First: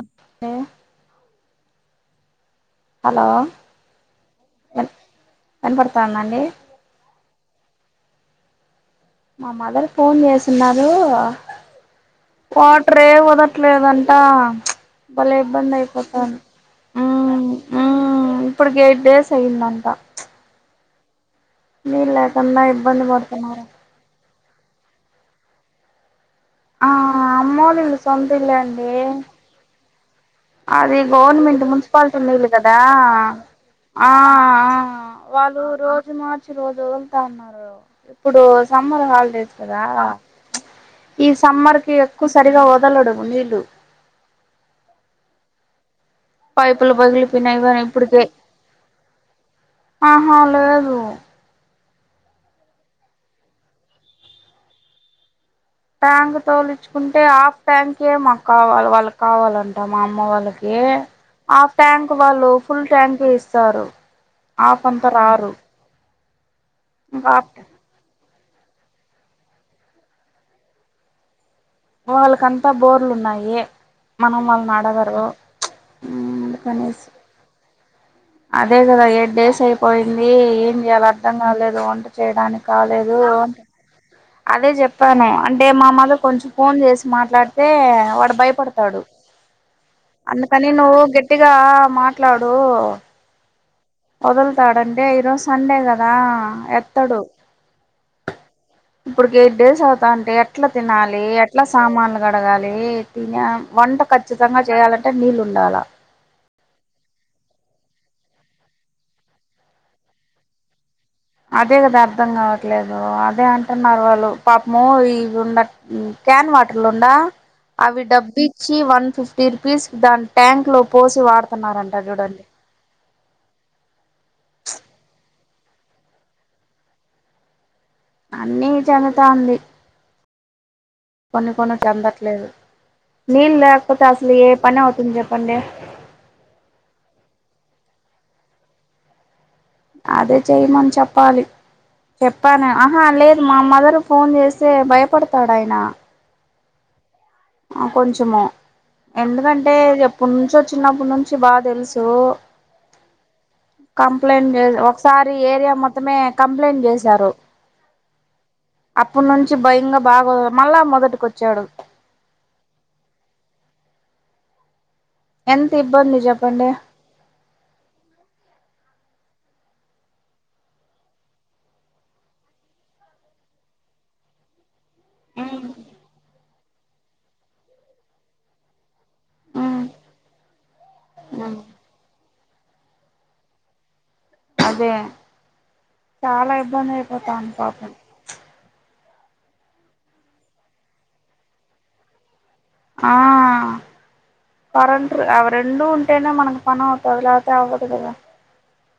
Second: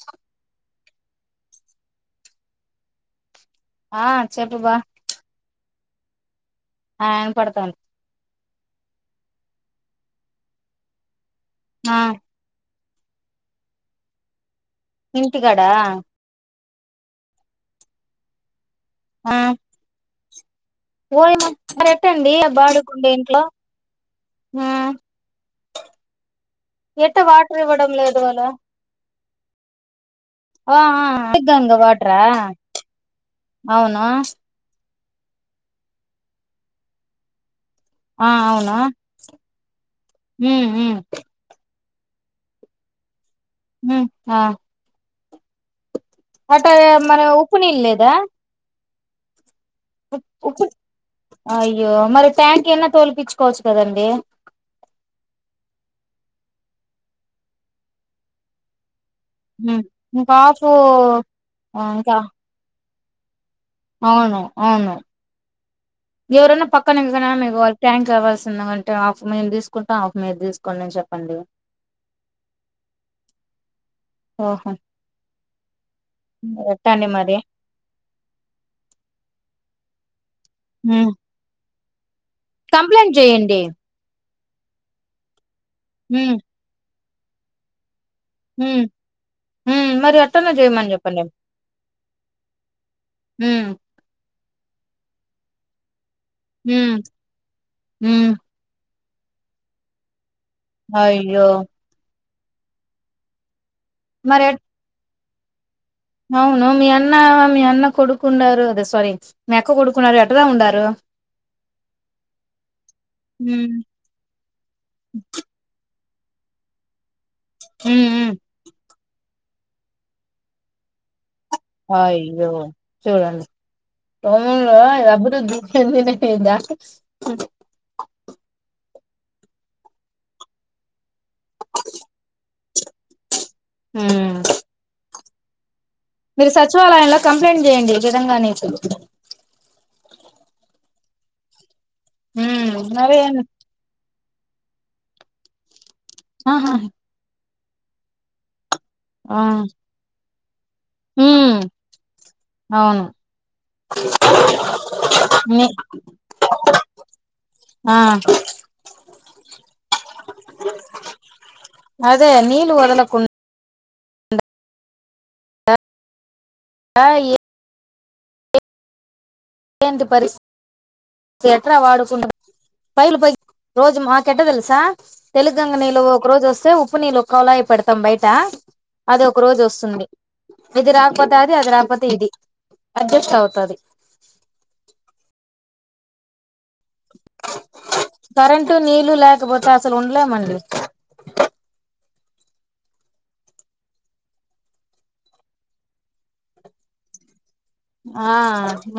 ఒక్కే hello ఆ చెప్పు బా వినపడుతుందండి ఆ వినపడుతుంది మా మదర్ ఫోన్ చేసిన్నారు ఆ వాటర్ ఏ వదట్లేదంటా బలే ఇంటికాడా ఇబ్బంది అయిపోతున్నది హమ్ హు ఇప్పుడుకి ఎయిట్ డేస్ అయ్యందంట ఓయమ్మో మరి ఎట్లా అండి లేకుండా బాడికి ఇబ్బంది ఉండే ఇంట్లో పడుతున్నారు హ ఎట్ట వాటర్ ఇవ్వడం లేదు అలా ఏ ఆ అది ఆ గవర్నమెంట్ గంగ మున్సిపాలిటీ వాటరా నీళ్ళు గద ఆ అవును ఆ ఆ వాళ్ళు రోజు మార్చి రోజు వదులుతా ఉన్నారు ఆ ఇప్పుడు అవును సమ్మర్ హాలిడేస్ కదా ఉమ్ ఉమ్ ఈ సమ్మర్ కి ఎక్కువ సరిగా వదలడు నీళ్లు ఉ ఆ వాటర్ పైపులు ఏమి మన ఉప్పు పగిలిపోయినాయి గాని నీళ్ళ లేదా ఇప్పటికే ఆహా ఉప్పు లేదు అయ్యో మరి ట్యాంక్ ఎన్న తొలిపిచ్చుకోవచ్చు కదండి ట్యాంక్ తోలిచ్చుకుంటే హాఫ్ ట్యాంక్ మాకు కావాలి వాళ్ళకి కావాలంట ఉమ్ మా అమ్మ ఇంకా హాఫ్ వాళ్ళకి ఆఫ్ ట్యాంక్ ఇంకా వాళ్ళు ఫుల్ ట్యాంక్ ఇస్త స్తారు అవును ఆఫ్ అవును అంతరారు ఎవరైనా పక్కన నిలిచో మీ గొల ట్యాంక్ కావవాల్సి ఉంద అంటే ఆఫ్ మేము తీసుకుంటాం ఆఫ్ మీద తీసుకోండి అని చెప్పండి వాళ్ళకంతా బోర్లు ఉన్నాయి మనం ఓహో వాళ్ళుని అడగరు ఎట్టండి మరి అదే కదా ఎయిట్ డేస్ అయిపోయింది ఏం చేయాలి అర్థం కాలేదు వంట చేయడానికి కంప్లట్ కాలేదు అంటే చెయ్యండి అదే చెప్పాను అంటే మా మదర్ ఉమ్ కొంచెం ఫోన్ చేసి మాట్లాడితే వాడు ఉమ్ భయపడతాడు ఉమ్ మరి ఎట్టనో అందుకని చేయమని నువ్వు చెప్పండి గట్టిగా మాట్లాడు ఉం వదులుతాడంటే ఈరోజు సండే కదా ఉమ్ ఎత్తడు ఉమ్ ఇప్పుడుకి ఎయిట్ డేస్ అవుతా అంటే ఎట్లా తినాలి అయ్యో ఎట్లా సామానులు గడగాలి తిన వంట మరి ఎట్ ఖచ్చితంగా చేయాలంటే నీళ్ళు ఉండాలా అవును మీ అన్న మీ అన్న కొడుకున్నారు అదే సారీ మీ అక్క కొడుకున్నారు ఎటదా ఉండారు అదే కదా అర్ధం కావట్లేదు అదే ఉమ్ అంటున్నారు వాళ్ళు పాప మో ఇ ఉండ క్యాన్ వాటర్ లో ఉండ అవి ఉమ్ ఉమ్ డబ్బిచ్చి వన్ ఫిఫ్టీ తీర్పిసి దాని ట్యాంక్ లో పోసి వాడత అ య్యో చూడండి అన్నీ చనుతంది. కొన్ని కొన్ని చెందట్లేదు నీళ్ళ లేకపోతే అసలు ఉమ్ ఏ పని అవుతుంది చెప్పండి మీరు సచివాలయంలో కంప్లైంట్ చేయండి విధంగా అనేసి అదే చెయ్యమని చెప్పాలి చెప్పాను ఉమ్ ఆహా మరే లేదు మా మదర్ ఫోన్ చేస్తే భయపడతాడు ఆయన ఆహా కొంచము ఆ ఎందుకంటే ఎప్పునుంచో చిన్నపటినుంచి ఉమ్ బాగా తెలుసు అవును కంప్లైంట్ చే ఒకసారి మీ ఏరియా మొత్తమే కంప్లైంట్ చేసారు. ఆ అప్పటి నుంచి భయంగా బాగ మళ్ళా మొదటికొచ్చాడు అదే నీలు వదలకుండా ఎంత ఇబ్బంది చెప్పండి ఆ ఏ ఏంటి పరిసి తి ఎట్రా వాడుకుంట పైలు ప రోజు మాక ఎట్ట తెలుసా తెలు గంగ నీళ్లు ఒక రోజు వస్తే ఉప్పు నీళ్ళు కొలాయి పెడతాం బయట అది ఒక రోజు ఉ వస్తుంది ఇది రాకపోతే అది అది రాకపోతే ఇది అడ్జస్ట్ అవుతారు అదే చాలా ఇబ్బంది అయిపోతాంది పాపం కరెంటు నీళ్లు లేకపోతే అసలు ఉండలేమండి ఆ కరెంటు అవి రెండు ఉంటేనే మనకి పని అవుతది లేకాపోతే అవదు ఆ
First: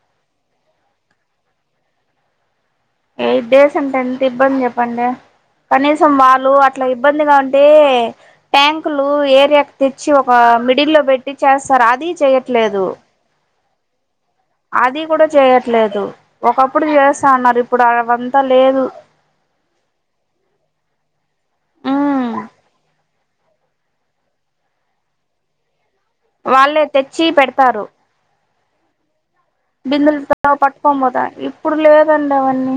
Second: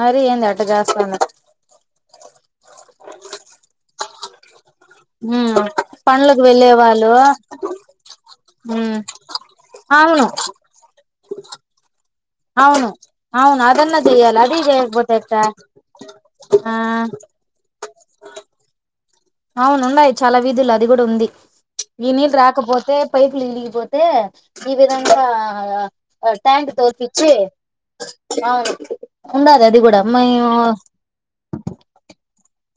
మరి ఎందే ఆటజాస్త అన్నారు ఎయిట్ డేస్ అంటే ఎంత ఇబ్బంది చెప్పండి కనీసం పనులకు వాళ్ళు వెళ్ళే అట్ల వాళ్ళు ఇబ్బందిగా ఉంటే ట్యాంకులు ఏరియాకు తెచ్చి అవును ఒక మిడిల్లో పెట్టి చేస్తారు అది చేయట్ అవును అవును అదన్న చేయాల అ అది కూడ చేయట్లేదు ఆ ఒకప్పుడు చేస్త అన్నారు ఇప్పుడు అవంతా లేదు అవునున్నాయి చాలా వీధులు అది కూడా ఉంది ఈ ఉమ్ నీళ్ళు రాకపోతే పైపులు విలిగిపోతే ఈ విధంగా ఆ ట్యాంక్ వాళ్ళే తెచ్చి తోల్పిచ్చి పెడతారు ఉండాది అది కూడా బిందులతో మైము పట్టుకొని పోతా ఇప్పుడు లేదండి అవన్నీ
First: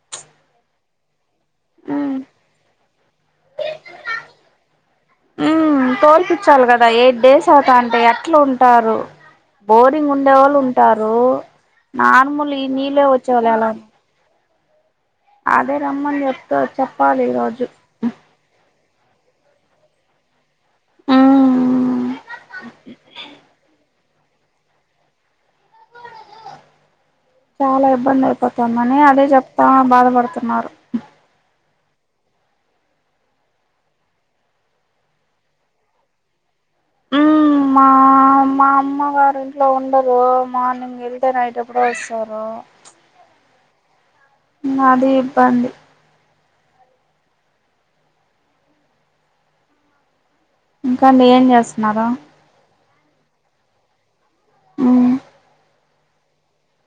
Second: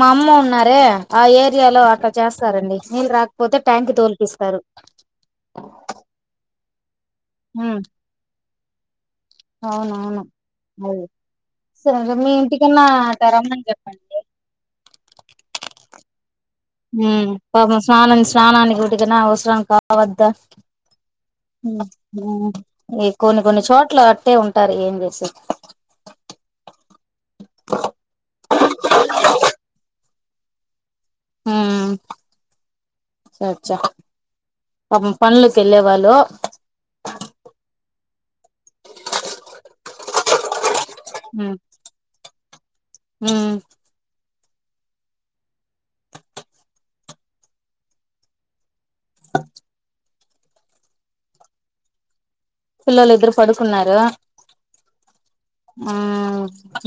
మామ్మ ఉన్నారే ఆ ఏరియాలో అట్లా ఉమ్ చేస్తారండి నీళ్ళు రాకపోతే ట్యాంక్ తోల్పిస్తారు. ఉమ్ తోల్పించాలి కదా ఎయిట్ డేస్ అవుతా ఉమ్ అంటే ఎట్లా ఉంటారు బోరింగ్ అవునవును ఉండే వాళ్ళు అది ఉంటారు సరే మీ నార్మల్ ఈ ఇంటికన్నా నీళ్లే అట్ట వచ్చేవాళ్ళు రమ్మని ఎలా చెప్పండి అదే రమ్మని చెప్పు ఉమ్ పాపం స్నాం స్నానికిటికినా అవసరం కావద్దా ఉమ్ ఈ కొన్ని కొన్ని చోట్ల అట్టే ఉం సరే ఎం చేస్తాం చాలా ఇబ్బంది అయిపోతుందని అదే చెప్తా బాధపడుతున్నారు. అ సచ్చా పాపం పనులుకి వెళ్లే వాళ్ళు ఉమ్ మా మా అమ్మగారు ఇంట్లో ఉండరు మార్నింగ్ వెళ్తే ఉమ్ నైట్ ఎప్పుడు వస్తారు ఉమ్ అదే ఇబ్బంది ఇంకా అండి ఏం చేస్తున్నారు పిల్లలు ఇద్దరు పడుకున్నారు ఉమ్ ఉ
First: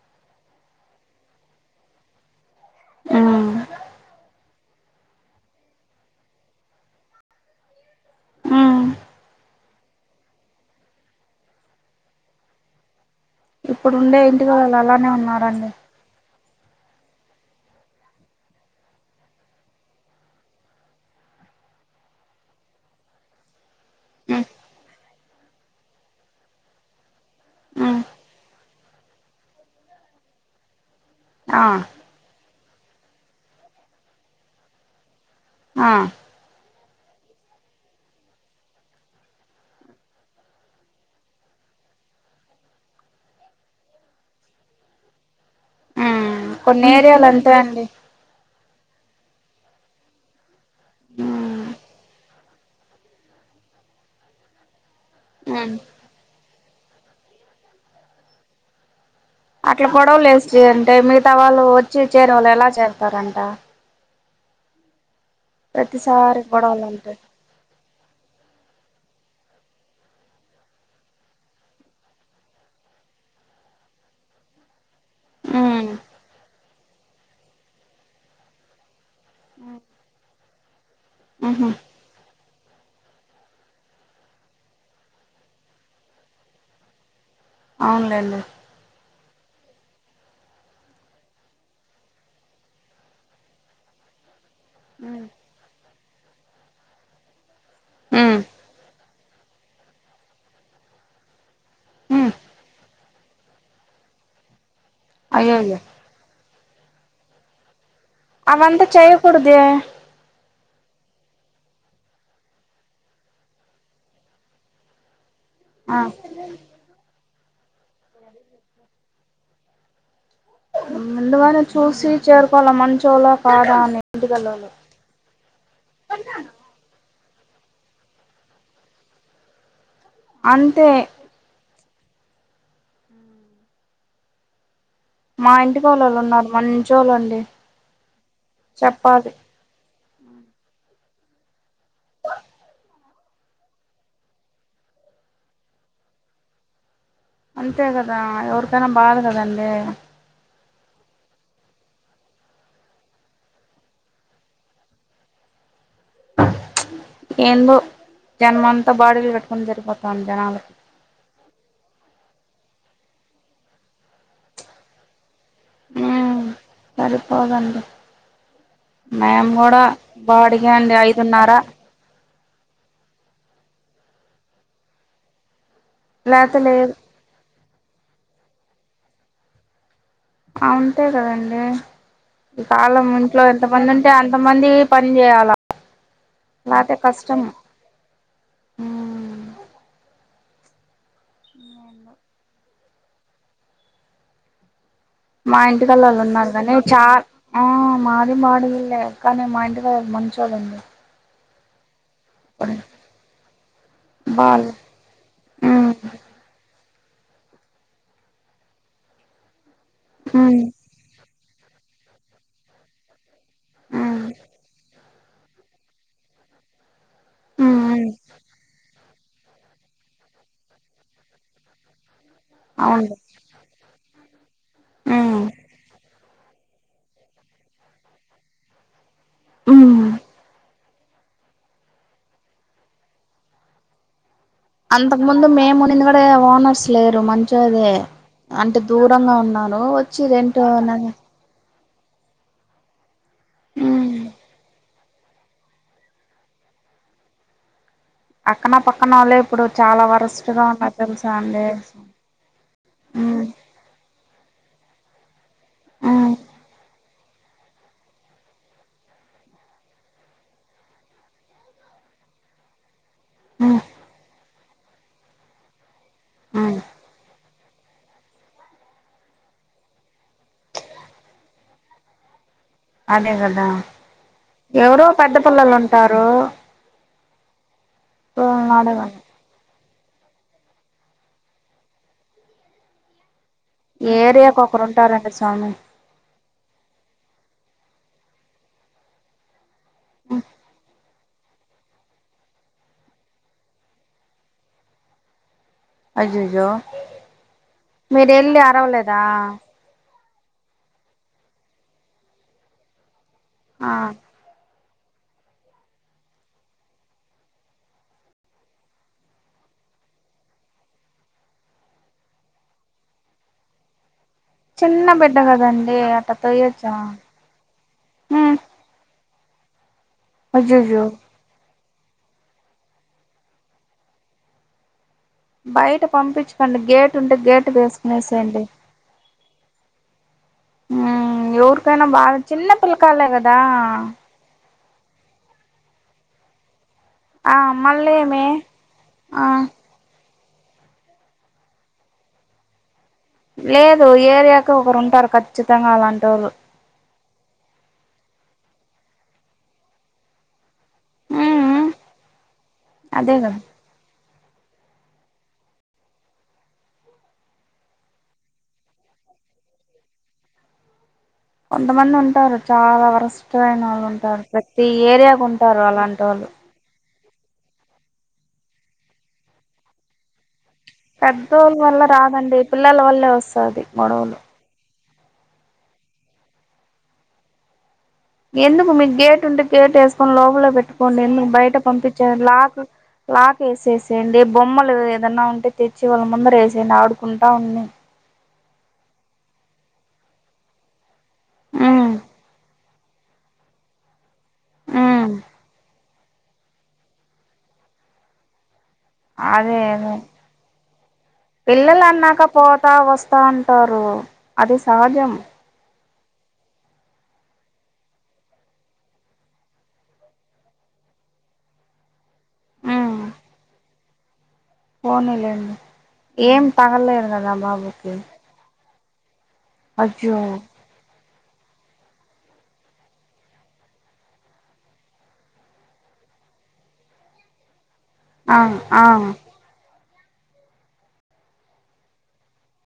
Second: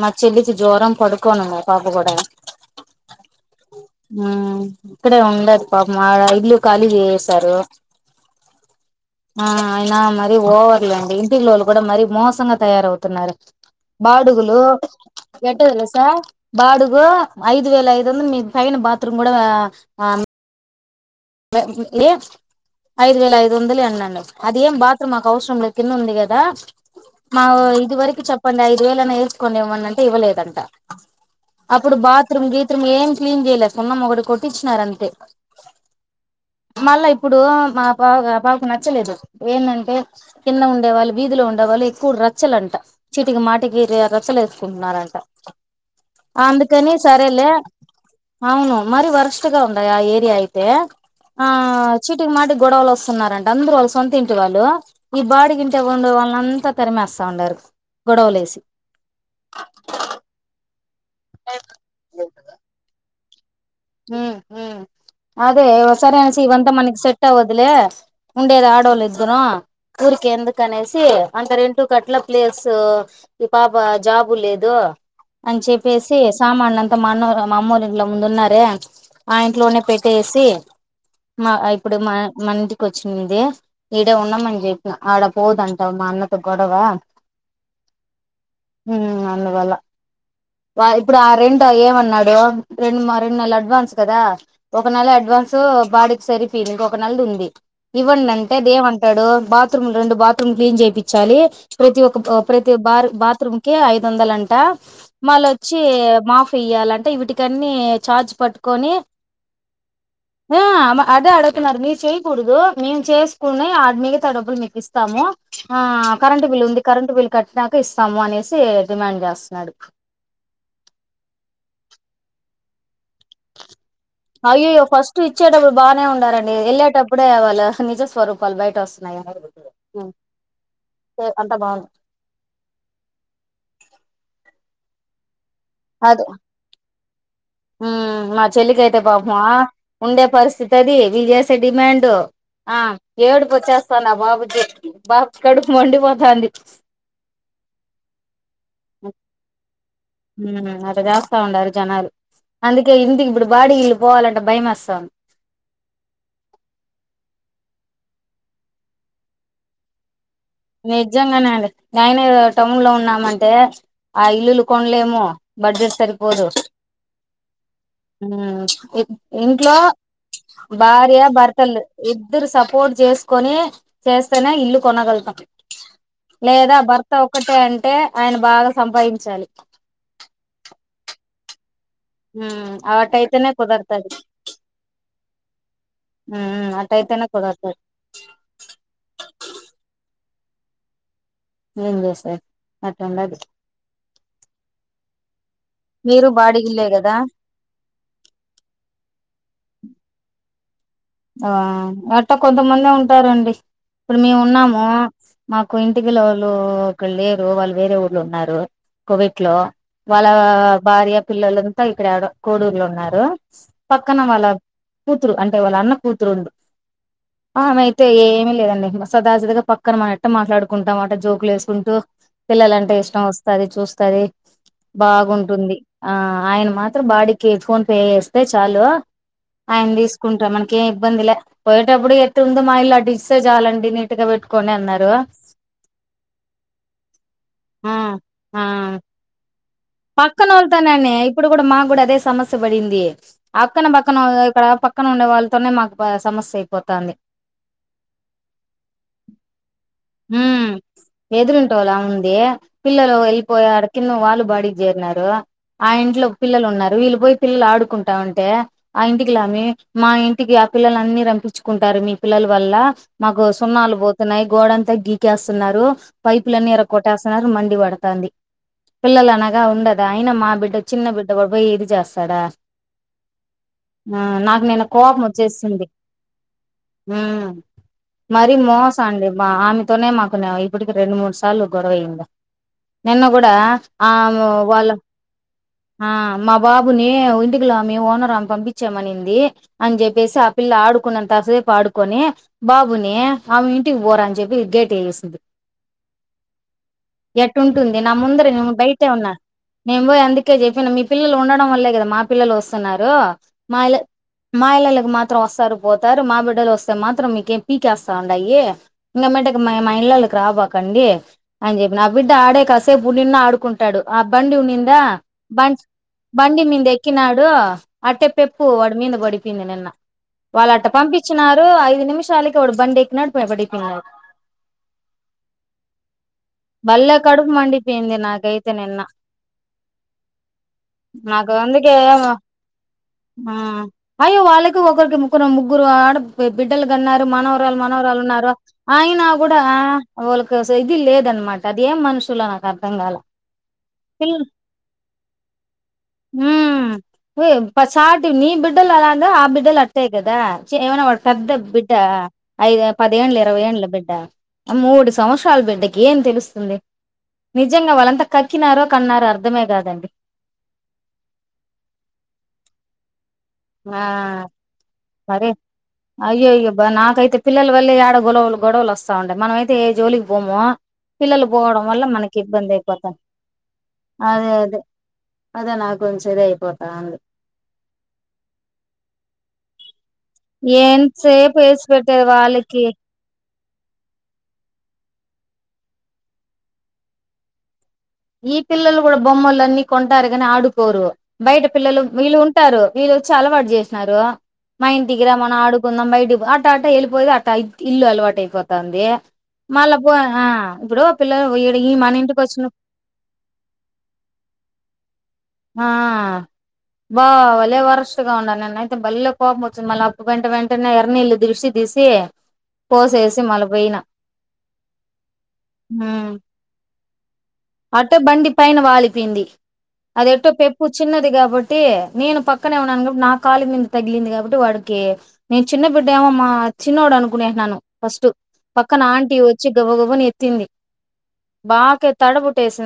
మా చెల్లికి జ్వరం పడుకోనుంది పాప కూడా ఉమ్ ఉమ్ ఇక్కడే ఉండదు పాపం మా ఇల్లు ఖాళీ చేసారు ఉ ఆ అయినా మరీ ఓవర్లండి ఇంటికిలోళ్ళు కూడా మరీ మోసంగా తయారవుతున్నారు ఇప్పుడుండే బాడుగులు ఇంటికాడోళ్ళు అలానే ఉన్నారండి ఎట్టతెలుసా బాడుగు ఐదు వేల ఐదువందలు మీ పైన బాత్రూమ్ కూడా ఏ [unintelligible] ఐదు వేల ఐదు వందలియన్నాడు అది ఏం బాత్రూమ్ మాకు అవసరమ్ లేదు కింద ఉంది కదా మా ఇది వరకి చెప్పండి ఐదు వేలన్నా ఎర్చుకుని ఇవ్వమని అంటే ఇవ్వలేదంట ఆ అప్పుడు బాత్రూమ్ గీత్రూమ్ ఏం క్లీన్ చేయలే సున్నం ఒకటి కొట్టించినార అంతే ఆ మళ్ళ ఇప్పుడు మా పా పాపకి నచ్చలేదు ఏందంటే కింద ఉండేవాళ్ళు వీధిలు ఉండేవాళ్ళు ఎక్కువ రచ్చలంట చిటికి మాటికి ఇగ రచ్చలు వేసుకుంటున్నారంట కొన్ని అందుకని ఏరియాలు సరేలే అంతే అండి అవును మరి వరుసగ ఉన్నాయి ఆ ఏరియా అయితే ఆ చీటికి మాటికి గొడవలు వస్తున్నరంట అందరూ వాళ్ళు సొంత ఇంటి వాళ్ళు ఈ బాడికింటే ఉండే వాళ్లంతా తరిమేస్తా ఉండారు గొడవలే ఏసి అట్లా గొడవలు లేస్తే అంటే మిగతా వాళ్ళు వచ్చి చేరవాళ్ళు ఎలా చేర్తరంట ఉమ్ ఉమ్ అదే ఓసారి ప్రతిసారి అనేసి అంతా గొడవలు మందికి అంటే సెట్ అవదుల్లే ఉండేది ఆడళ్ళో ఇద్దరు ఊరికే ఎందుకు అనేసి అంత రెంటూ కట్ల ప్లేస్ ఈ పాప జాబు లేదు అని చెప్పేసి సామాన్లంతా మాన్న మా అమ్మోఇంట్ల ముందు ఉన్నారు ఏ ఆ ఇంట్లోనే పెట్టేసి మ ఉహు ఇప్పుడు మ మన ఇంటికి వచ్చింది ఈడే ఉన్నామని చెప్పిన ఆడ పోదటా మా అన్నతో గొడవ అవునులేండి ఉ అందువల్ల వ ఇప్పుడు ఆ రెంట్ ఏమన్నాడు రెండు మ రెండు నెల అడ్వాన్స్ కదా ఒక నెల అడ్వాన్సు బాడికి సరిపోయింది ఇంకొ నెలది ఉంది ఇవ్వండి అంటే ఇదేం అంటాడు బాత్రూమ్ రెండు బాత్రూమ్ క్లీన్ చేపించాలి ప్రతి ఒ ఒక ప్రతి బర్ బాత్రూంకి ఐదు వందల అంట అయ్యోయ్యో మళ్ళొచ్చి మాఫ్ ఇయ్యాలంటే వీటికన్ని చార్జ్ అవంతా పట్టుకొని చేయకూడదే ఆ అదే అడుగుతున్నారు మీరు చేయ్యకూడదు మేము చేసుకునే మిగతా ఆ డబ్బులు మీకు ఇస్తాము ఆ కరెంటు బిల్ ఉంది కరెంటు బిల్ కట్టినాక ఇస్తాము అనేసి డిమాండ్ జేస్తున్నాడు ముందుగానే చూసి చేరుకోవాల మంచోలా అయ్యోయ్యో ఫస్ట్ ఇచ్చే డబ్బులు బాగానే ఉండారండి వెళ్ళే టప్పు ఇప్పుడే వాళ్ళ నిజ స్వరూపాలు బయట వస్తున్నాయి అంతే ఏ అంతా బాగుంది మా ఇంటి ఫాక్కళ్లోరు ఉన్నారు మంచి ఒళ్ళు అండి ఉమ్ మా చెల్లికయితే పాపమా ఉండే పరిస్థితి అది వీళ్ళ చేస్త పిచ్చడిమాండ్ ఆ ఏడుపు వచ్చేస్తానది బాబుకి బాబు కడుపు మండిపోతాంది అంతే కదా ఎవరికైనా బాధ కదండి ఉమ్ అట్లా జేస్తా ఉండారు జనాలు అందుకే ఇంటికి ఇప్పుడు బాడీ ఇల్లు పోవాలంటే భయం వస్తాంది ఏందో జనమంతా బాడీలు కట్టుకుని జరిపోతాంది జనాలకి నిజంగానేండి నేయనే టౌన్ లో ఉన్నామంటే ఆ ఇల్లులు కొనలేము బడ్జెట్ ఉమ్ సరిపోదు సరిపోదండి ఇం ఇ మేము ఇంట్లో కూడా బాడీకే అండి భార్య ఐదున్నర భర్తలు ఇద్దరు సపోర్ట్ చేసుకొని చేస్తేనే ఇల్లు కొనగలుగుతాం లేతే లేదా లేదు భర్త ఒకటే అంటే ఆయన బాగా సంపాదించాలి అంతే కదండి ఈ హ్మ్ కాలం ఇంట్లో అటైతేనే ఎంత మంది ఉంటే కుదరతది అంతమంది పని చేయాల ఉమ్ అట్టాయితేనే కుదర్తది ఏం చేస్తారు అట్లుండాది మా ఇంటి గాళ్లోలు మీరు ఉన్నారు కానీ బాడిగిల్లే కదా చాల ఆ మాది బాడీళ్లే కానీ మా ఇంటిగా మంచోళ్ళు అండి ఆ అట్టా కొంతమంది ఉంటారండి ఇప్పుడు మేము వాళ్ళు ఉన్నాము మాకు ఉమ్ ఇంటికిలోళ్లు ఇక్కడ లేరు వాళ్ళు వేరే ఊళ్లో ఉన్నారు కోవేట్ లో వాళ్ళ ఉమ్ భార్య పిల్లలంతా ఇక్కడ కోడూరులొ ఉన్నారు పక్కన ఉమ్ వాళ్ళ కూతురు అంటే వాళ్ళ అన్న కూతురుంది ఆమె అయితే అవును ఏమీ లేదండి సదా సీదా గా పక్క పక్కన మనం ఎట్ట మాట్లాడుకుంటం అట జోకులు వేసుకుంటూ పిల్లలంటే ఇష్టం వస్తది చూస్తది బాగుంటుంది ఆ ఆయిన మాత్రం బాడి కె ఫోన్ పే చేస్తే చాలు ఆయన్ తీసుకుంటాం కే ఇబ్బందిలే పోయేటప్పుడు ఎట్టు ఉందో మా ఇల్లు అట్టిస్తే చాలండి నీట్గా పెట్ అంతకు ముందు మేము వున్నిండి కూడా ఓనర్స్ లేరు మంచి ఓలే ఆ అంటే దూర్ గ ఉన్నారు [unintelligible] పక్కన వొళ్లతోనే ఇప్పుడు కూడా మాకు కూడా అదే సమస్య పడింది అక్కన పక్కన ఇక్కడ పక్క పక్కన ఉండే వాళ్ళతోనే మాకు బాగ సమస్య అయిపోతాంది అక్కన పక్కన వల్లే ఇప్పుడు చాలా వరస్ట్ గా ఉన్నారు తెలుసా అండి అండి పిల్లలు వెళ్ళిపోయరు కింద వాళ్ళు బాడకి చేరినారు ఆ ఇంట్లో పిల్లలు ఉన్నారు వీళ్ళు పోయి పిల్ల ఆడుకుంటా ఉంటే ఆ ఇంటికి లామి మా ఇంటికి ఆ పిల్లలు అన్ని రంపించుకుంటారు మీ పిల్లల వల్ల మాకు సున్నాలు పోతున్నాయి గోడంతా గీకేస్తున్నారు పైపులన్నీ ఇర కొట్టేస్తున్నారు మండి పడతాంది పిల్లల అ ఇగా ఉండదా ఆయిన మా బిడ్డ చిన్న బిడ్డ వడుపోయి ఏం చేస్తాడా అదే కదా ఆ నాకు నిన్న ఎవరో కోపం పెద్ద పిల్లలు వచ్చేసింది ఉంటారు ఉ మరి వాళ్ళని మోసం అడగండి అండి మా ఆమ్ తోనే మాకు నల్గుడికి రెండు మూడు సార్లు గొడవయింది నిన్న కూడా ఆ డియకి ఒకరు వాళ్ళ ఉంటారండి స్వామి ఆ మా బాబునీ ఇంటికిలో మీ ఓనర్ ఆమె పంపించం అనిపిందీ అన్ జెప్పేసి ఆ పిల్ల ఆడుకున్నంతా సేపు ఆడుకొనీ బాబునీ ఆమె ఇంటికి పోరా అని చెప్పి గేట్ ఎహేసింది అయ్యయ్యో ఎటుంటుంది నా మీరు ముందరే వెళ్ళి నేన్ బే అరవలేదా న్నా నేను బోయి అందుకే జెప్పిన మీ పిల్లలు ఉండడం వల్లే గదా మా పిల్లలు ఒసున్నారు ఆ మాఇల్లే మా ఇళ్లలకు మాత్రం ఒసరు పోతారు మా బిడ్డలు ఒసే మాత్రం మీకేం పీకేసా ఉండాయి ఇంగేంబాటే మై మా ఇండ్లలోకి రాబాకండీ ఆన్ జెప్పి నా బిడ్డ ఆడే కసేపు ఉండిన్న ఆడుకుంటా ట్టాడు ఆ బండి వునిందా చిన్న బిడ్డ బం కదండి అట్ట బండి మింద తొయ్యొచ్చా ఎక్కినాడు అట్టే హ్మ్ పెప్పు వాడి మీంద పడిపోయింది నిన్న వాళ్ళ అట్ట అయ్యయ్యో పంపించ చిన్నరూ ఐదు నిమిషాలకి వోడు బండేకినాడు పోయి పడిపో బయట పంపించుకండి గేట్ ఉంటే గేటు వేసుకునేసేయండి తే నిన్న హ్మ్ నాకు అందుకే ఎవరికైనా వ బాగా చిన్న పిల్లకాయలే హు కదా అయ్యో వాళ్ళకి ఒకర్కి ఒకరం ముగ్గురు ముగ్గురు ఆడ బి బిడ్డలు గన్న ఆ మనవరాలు మనవరాలు మళ్ళేమి ఉన్నారు ఆయినా ఆ కూడా వోళ్ళకి ఆ సీగిల్ లేద్ అన్మాట అది ఏం మనుషులో నాకు అర్ధం కాల లేదు పిల్ ఏరియాకి ఒకరు ఉంటారు ఖచ్చితంగా అలాంటి ఒళ్లు హే ప సాటి నీ బిడ్డలు అలాగా ఆ బిడ్డలు అట్టే కదా ఏవైనా వాడ్ పెద్ద హ్మ్ బిడ్డా ఐదు అదే పదేండ్లు కదా ఇరవై ఏండ్లు బిడ్డా మూడు సంవత్సరాల బిడ్డకి ఏం తెలుస్తుంది నిజంగా వాలంత కక్కినారో కన్నారో అర్ధమే కాదండి కొంతమంది ఉంటారు చాలా వరస్ట్ అయిన ఆ వాళ్ళు ఉంటారు ఏరియాకు మరే ఉంటారు అలాంటోళ్ళు అయ్యయ్యో అబ్బా నాకైతే పిల్లల వల్లే ఏడ గొడవలు గొడవలు ఒసా ఉండై మనమైతే ఏ జోలికి పోమొ పిల్లలు పెద్దోళ్ళ బోవడం వల్ల మనకి రాదండి ఇబ్బంది పిల్లల అయిపోతా వల్లే వస్తది గొడవలు అదే అదే అదే నాకు కొంచం ఇది అయిపోతాంది ఎందుకు మీక్ గేట్ ఉంటే గేట్ ఎస్కొని లోపలే పెట్టుకోండి ఎందుకు ఎంతసేపు బయట వేసి పంపించ పెట్టేది లాకు వాళ్ళకి లాకే సేసేయండి బొమ్మలు ఏదన్నా ఉంటే తెచ్చి వాళ్ళ ముందర ఎసేయండి ఆడుకుంటా ఉడి ఈ పిల్లలు కూడా బొమ్మలున్ని కొంటారు గానీ ఆడుకోరూ బయట పిల్లలు ఉమ్ వీళ్ళు ఉంటారు వీళ్ళుచ్చ అలవాటు జెస్నారూ మా ఇంటికి ఉమ్ రా మనం ఆడుకుందాం బైటి పో అట్ట అట్ట ఎళ్ళిపోయి అట్ట ఇల్లు అలవాటు అయిపోతంది అదే మళ్ళా పో అదే ఆ ఇప్పుడూ పిల్లలు ఇడి మన ఇంటికి ఒచ్చినప్పు త అంటారు అది సహజం ఆ బా వలే వరస్ట్ గా ఉన్నారు నిన్నైతే బళ్లే కోపం ఒచ్చింది మళ్ళీ అప్పు వెంట వెంటనే ఎర్రనీళ్లు దృష్టి తీసి పోసేసి మల్లబోయినా పోనీలెండి ఏం తగలెదుగద బాబు కి అటే బండి పైన వాలిపోయింది అది అయ్యో ఎటో పె ఇప్పు చిన్నది కాబట్టీ నేను పక్కనే ఉన్నాను కాబ నా కాలి మింద తగిలింది కాబట్టి వాడికీ నేన్ చిన్న బిడ్డ ఏమో మా చిన్నోడు అనుకునేన్నాను ఫస్టు ఆ పక్కన ఆ ఆంటీ ఒచ్చి గబ గబుని ఎత్తింది బాకే తడబుట్టేసింది